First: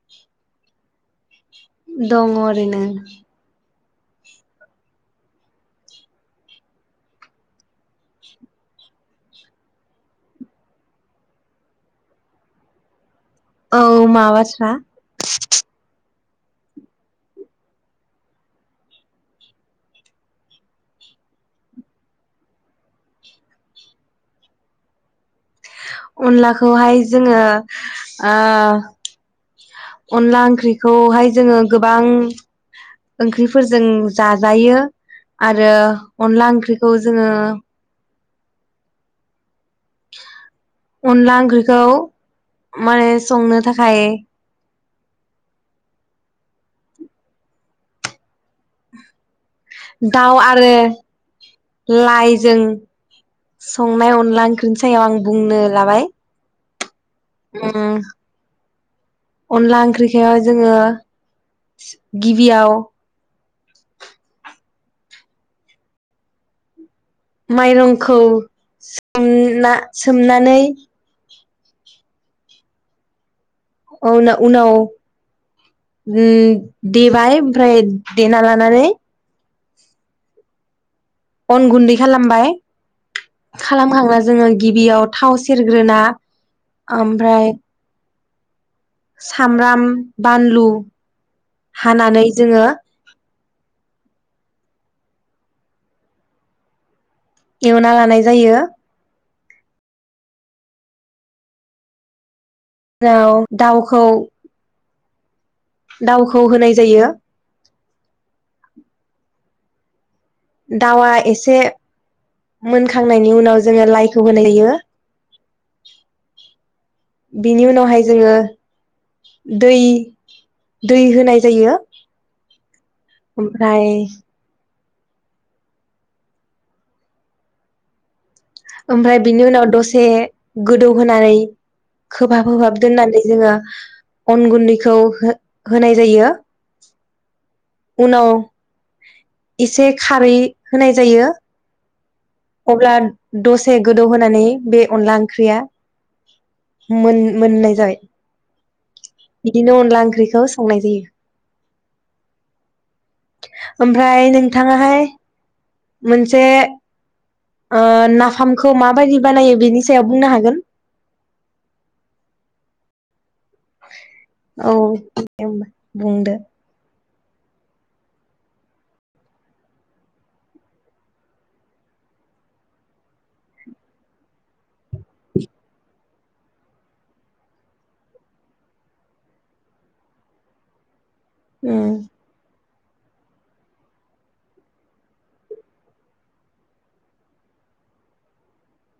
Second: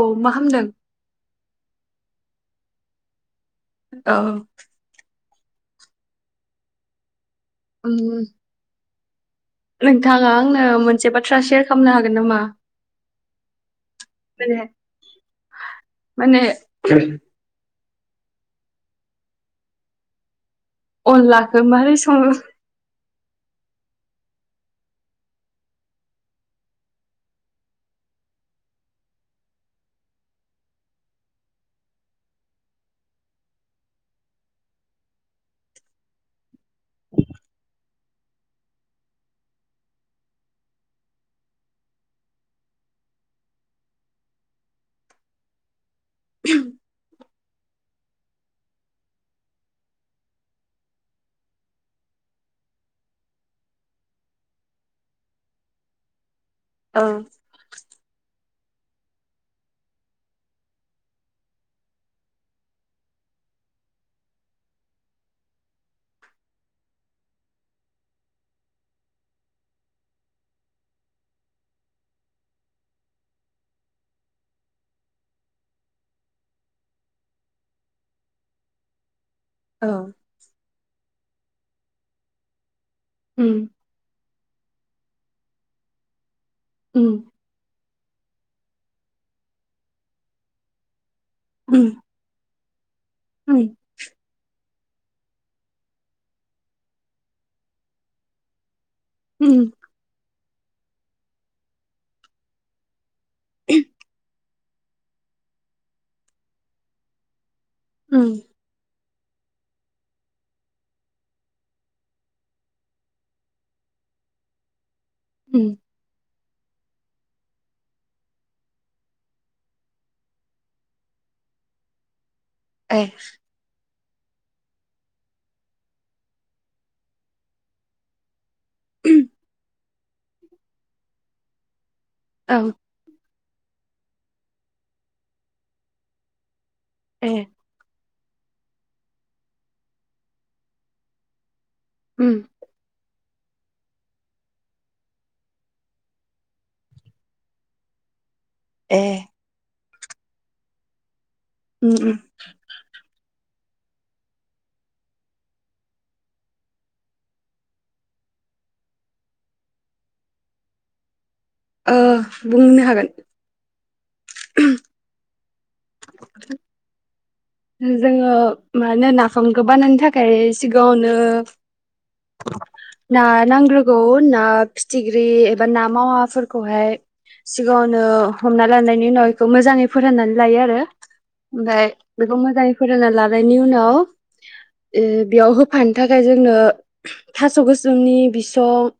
औ मा खामदों? दङ ओरैनो औ ओम नोंथाङा आंनो मोनसे बाथ्रा सेयार खालामनो हागोन नामा? औ मा माने बाथ्रा? माने अनलाखौ मारै सङो? अनलाखौहाय जोङो ओ अनला ओंख्रिखौहाय जोङो गोबां ओंख्रिफोरजों जा-जायो आरो अनला ओंख्रिखौ जोङो अनला ओंख्रिखौ माने संनो थाखाय दाउ आरो लाइजों संनाय अनला ओंख्रिनि सायाव आं बुंनो लाबाय। औ उम अनला ओंख्रिखौ जोङो गिबियाव माइरंखौ सोमना सोमनानै औन उनाव उम देबाय ओमफ्राय देना लानानै औ अन गुन्दै खालामबाय उम खालाम खांना जोङो गिबियाव थाव सेरग्रोना उम ओमफ्राय सामब्राम बानलु उम हानानै जोङो गैया उम एवना लानाय जायो उम औ दाउखौ दाउखौ होनाय जायो उम दाउआ एसे मोनखांनायनि उनाव जोङो लाइखौ होनाय जायो उम बेनि उनावहाय जोङो दै दै होनाय जायो ए ओमफ्राय ओमफ्राय बिनि उनाव दसे गोदौहोनानै खोबहाब औ खोबहाब दोननानै जोङो अन गुन्दैखौ हो होनाय जायो ए उनाव इसे खारै होनाय जायो उम अब्ला दसे गोदौ होनानै बे अनला ओंख्रिया मोन-मोननाय जायो ए बिदिनो अनला ओंख्रिखौ संनाय जायो उम उम ओमफ्राय नोंथाङाहाय मोनसे ओ नाफामखौ माबायदि बानायो बेनि सायाव बुंनो हागोन? ओ बुंनो हागोन औ दे होमबा बुंदो जोङो मा होनो नाफामखौ बानायनो थाखाय सिगाङावनो ना नांग्रोगौ ना फिथिख्रि एबा ना मावाफोरखौहाय सिगाङावनो हमना लानायनि उनाव बेखौ मोजाङै फोराननानै लायो आरो उम ओमफाय मोजाङै फोरानना लानायनि उनाव ओ बेयाव होफानो थाखाय जोंनो थास' गोसोमनि बिसं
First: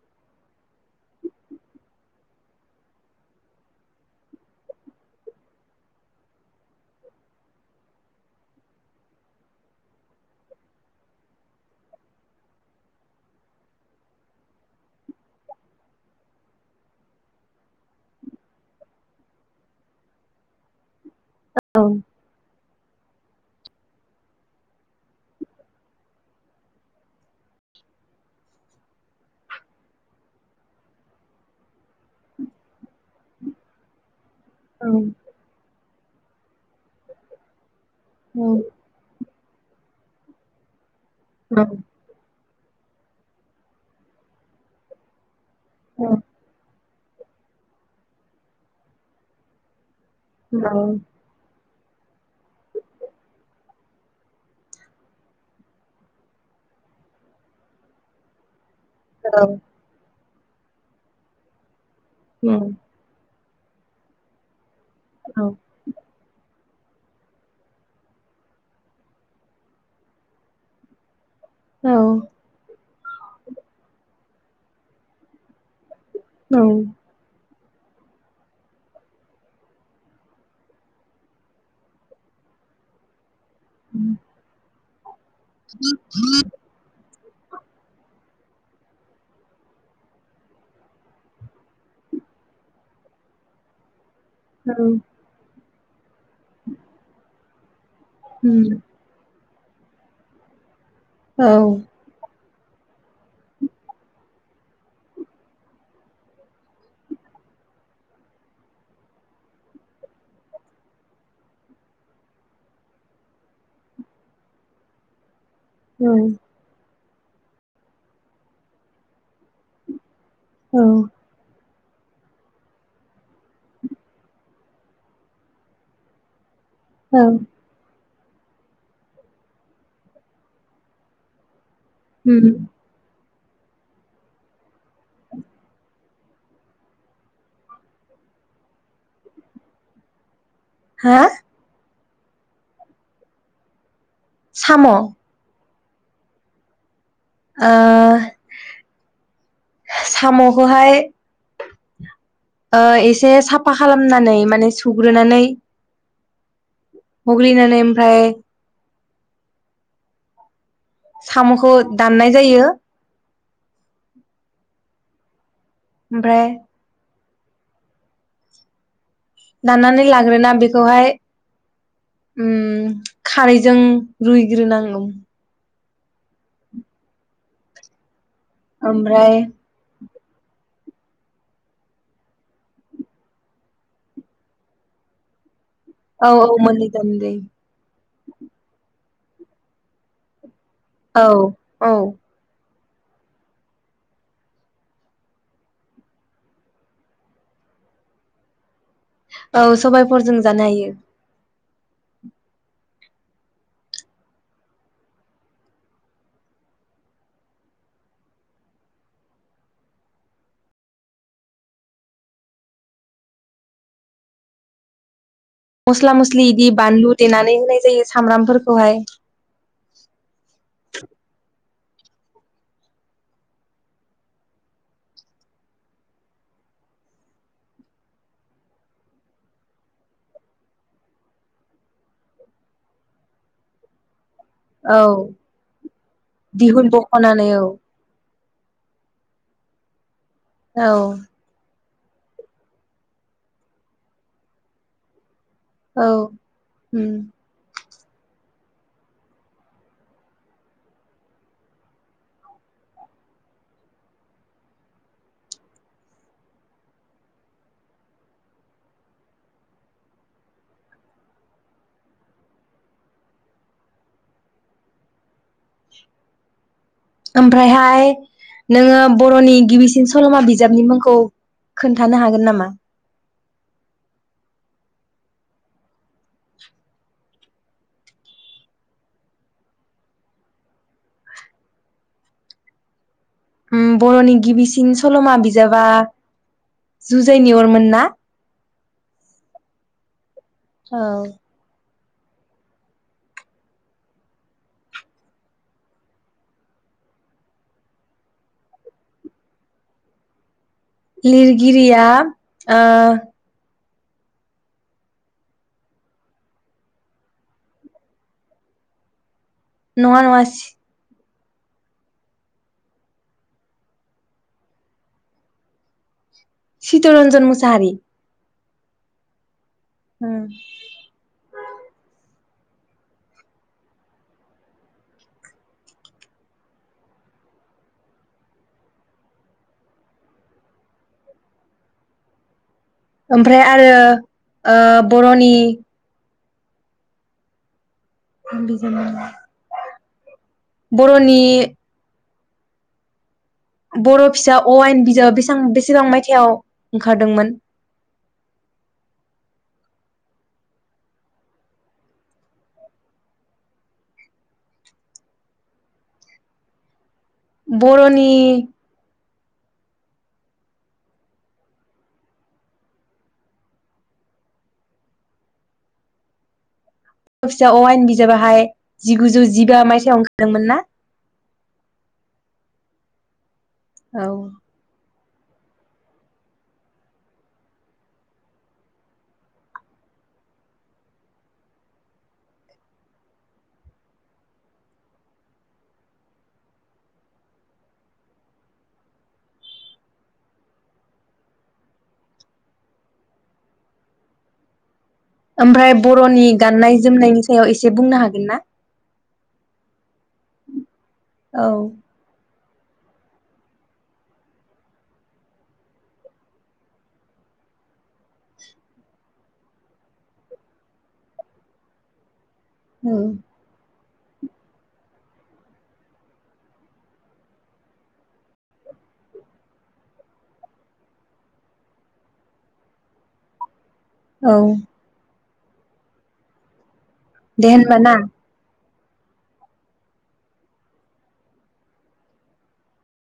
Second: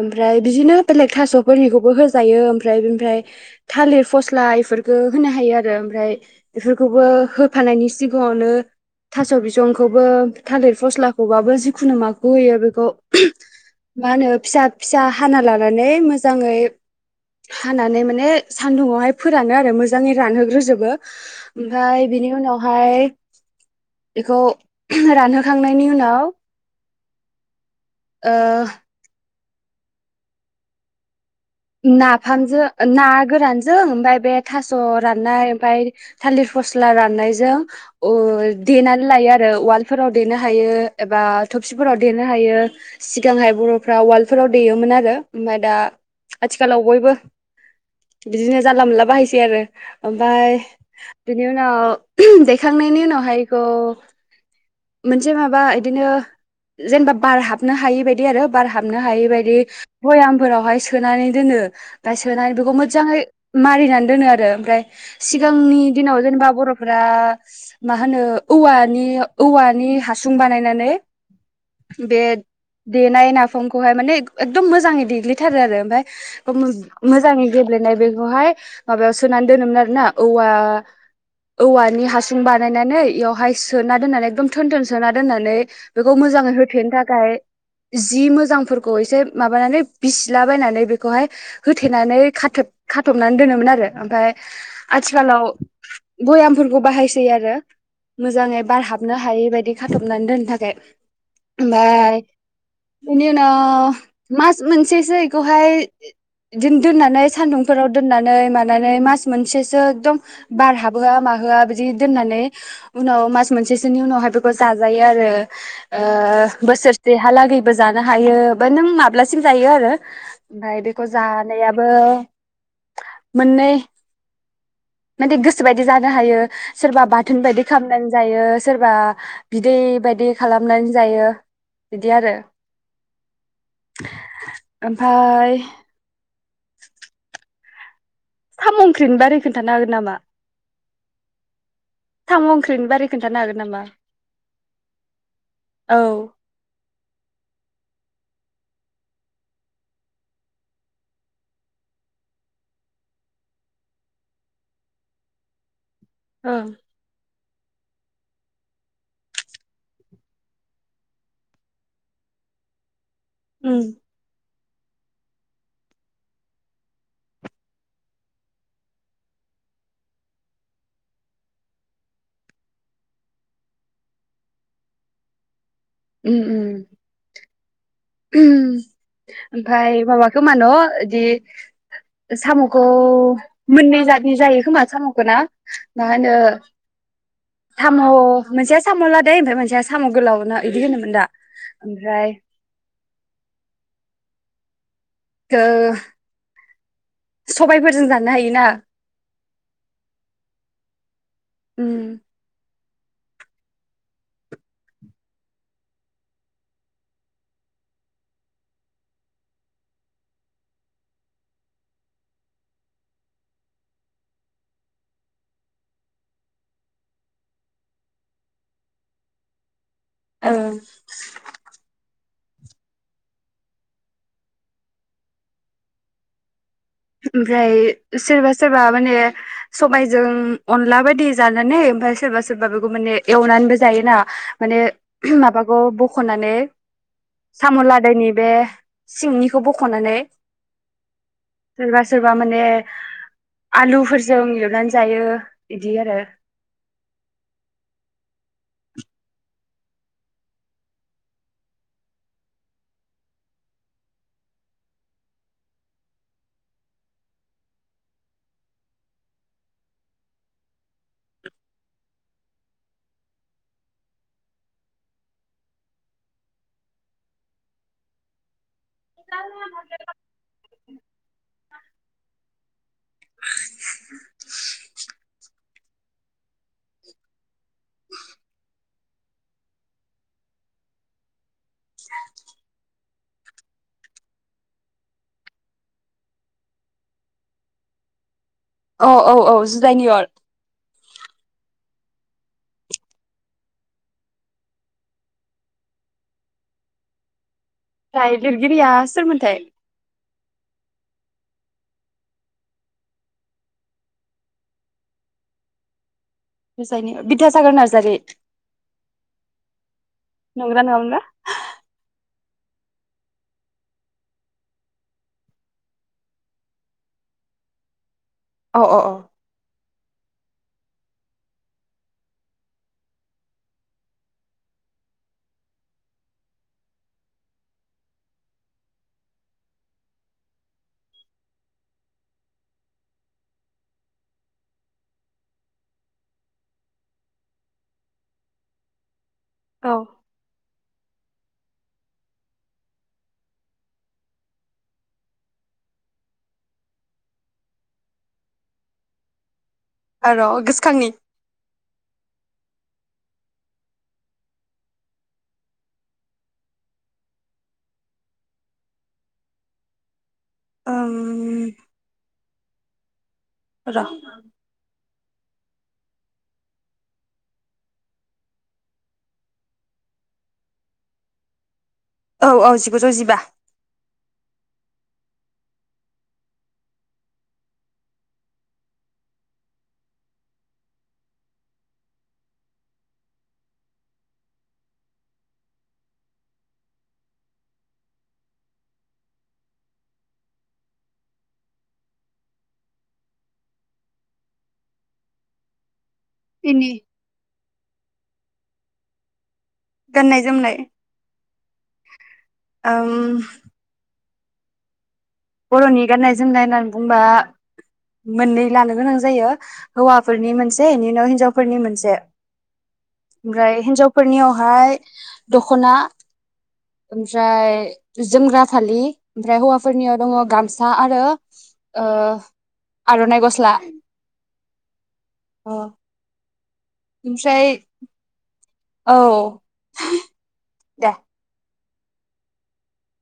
ओमफ्राय बिदिनो बेलेग थास'फोरनिखौबो होजायो ओमफ्राय बेनिफ्राय थालिर फस्ला इफोरखो होनो हायो आरो ओमफ्राय बेफोरखौबो होफानायनि सिगाङावनो थास' बिसंखौबो थालिर फस्लाखौबाबो जिखुनु माखौ होयो बेखौ मा होनो फिसा फिसा हाना लानानै मोजाङै हानानै माने सानदुंआवहाय फोरानो आरो मोजाङै रानहोग्रोजोबो। ओमफाय बेवहाय बेखौ रानहोखांनायनि उनाव ओ नाफामजों ना गोरानजों ओमफ्राय बे थास' औ राननाय ओमफाय थालिर फस्ला राननायजों अ औ देनानै लायो आरो ओ उवालफोराव देनो हायो एबा थबसिफोराव देनो हायो। सिगांहाय बर'फ्रा उवालफोराव देयोमोन आरो। ओमफ्राय दा औ आथिखालाव बयबो बिदिनो जानला मोनला बाहायसै आरो ओमफाय बिनि उनाव दैखांनायनि उनावहाय इखौ मोनसे माबा इदिनो जेनेबा बार हाबनो हायि बायदि आरो बार हाबनो हायै औ बायदि बयाम फोरावहाय सो नानै दोनो ओमफाय सोनानै बेखौ मोजाङै मारिनानै दोनो आरो ओमफ्राय औ सिगांनि दिनाव जेनेबा बर'फ फोरा मा होनो औवानि औवानि हासुं बानायनानै बेद देनाय नाफामखौहाय माने एक-एकदम मोजाङै देग्लिथारो आरो मो-मोजाङै गेेब्लेनाय बेखौहाय माबायाव सोनानै दोनोमोन आरोना औवा औवानि हासुं बानायनानै इयावहाय सोना दोनानै थोन थोन सोना दोननानै बेखौ मोजाङै होथेनो थाखाय जि मो जांफोरखौ एसे माबानानै बिसिला बायनानै बेखौहाय होथेनानै खाथ'ब खाथ'बनानै दोनोमोन आरो ओमफाय आथिखालाव भयामफोरखौ बाहायसै आरो मोजाङै बार हाबनो हायै बा बि खाथ'बनानै दोननो थाखाय औ ओमफाय बेनि उनाव मास मोनसेसोखौहाय बिदिनो दोननानै सान्दुंफोराव दोननानै मानानै मास मोनसेसो एकदम बार हाबोहोआ माहोआ बिदि दोननानै उनाव मास मोनसेसोनि उनावहाय बेखौ जाजायो आरो ओ बोसोर सेहालागैबो जानो हायो ओफ्राय नों माब्लासिम जायो आरो औ ओमफ्राय बेखौ जानाया बो मोननै माने गोसोबायदि जानो हायो सोरबा औ बाथोन बायदि खालामना जायो सोरबा बिदै बायदि खालामनानै जायो बिदि आरो उम ओम बाय [inaudible] साम ओंख्रिनि बारै खोनथानो हागोन नामा? हा साम ओंख्रिनि बारै खोनथानो हागोन नामा? साम औ सामखौहाय एसे साफा खालामनानै माने सुग्रोनानै ओं हग्लिनानै ओमफ्राय सामखौ दाननाय जायो उम ओमफ्राय दाननानै लाग्रोना बेखौहाय खारैजों रुइग्रोनांगौ उम उम उ ओमफ्राय ओमफाय माबा खोमा न बिदि सामखौ मोननै जातनि जायो खोमा सामखौ ना? मा औ होनो औ मोननै जातनि जायो साम मोनसेया साम लादाय ओमफ्राय मोनसेया साम गोलाव ना बिदि होनोमोन औ दा औ ओमफ्राय [unintelligible] सबायफोरजों जानो हायोना औ सबायाइफोरजों जानो हायो। उम मस्ला मस्लि बिदि बानलु देनानै होनाय जायो सामब्रामफोरखौहाय ओ ओमफ्राय सोरबा सोरबा माने सबायजों अनला बायदि जानानै ओमफ्राय सोरबा सोरबा बेखौ माने एवनानैबो जायोना माने औ माबाखौ बखनानै दिहुन बख'नानै औ साम लादायनि बे सिंनिखौ बखनानै औ सोरबा सोरबा माने आलुफोरजों एवनानै जायो। बिदि औ आरो उम ओमफ्राय हाय नोङो बरनि गिबिसिन सलमा बिजाबनि मुं खौ खोन्थानो हागोन नामा? उम बर'नि गिबिसिन सलमा बिजाबा जुजायनि अरमोन ना? औ औ औ जिुजायनि अर। औ ओमफ्राय लिरगिरिया सोरमोनथाय? लिरगिरिया ओ जुजायनि ओ बिद्यासागर नार्जारि। नङा नङा नंगोना नङामोनबा चितरन्जन मुसाहारि। अ अ अ उम ओमफ्राय आरो ओ बरनि [unintelligible] औ बर'नि बर' फिसा अ आयेन बिजाब बेसां बेसेबां मायथायाव ओंखारदोंमोन? ओ र गोसोखांनि। बर'नि ओं र फिसा अ आयेन बिजाबाहाय जिगुजौ जिबा मायथायाइाव ओंखारदोंमोन ना? औ औ जिगुजौ जिबा। औ ओमफ्राय बर'नि बिनि गाननाय जोमनायनि सायाव इसे बुंनो हागोन ना? गाननाय जोमनाय औ ओम बरनि गाननाय जोमनाय होननानै बुंबा मोननै लानो गोनां जायो हौवाफोरनि मोनसे इनि उनाव हिनजावफोरनि मोनसे। औ ओमफ्राय हिनजाव फोरनियावहाय दखना ओमफ्राय जोमग्रा फालि ओमफ्राय हौवाफोरनियाव दङ गामसा आरो ओ आरनाइ गस्ला औ अ ओमफ्राय दे होनबाना औ दे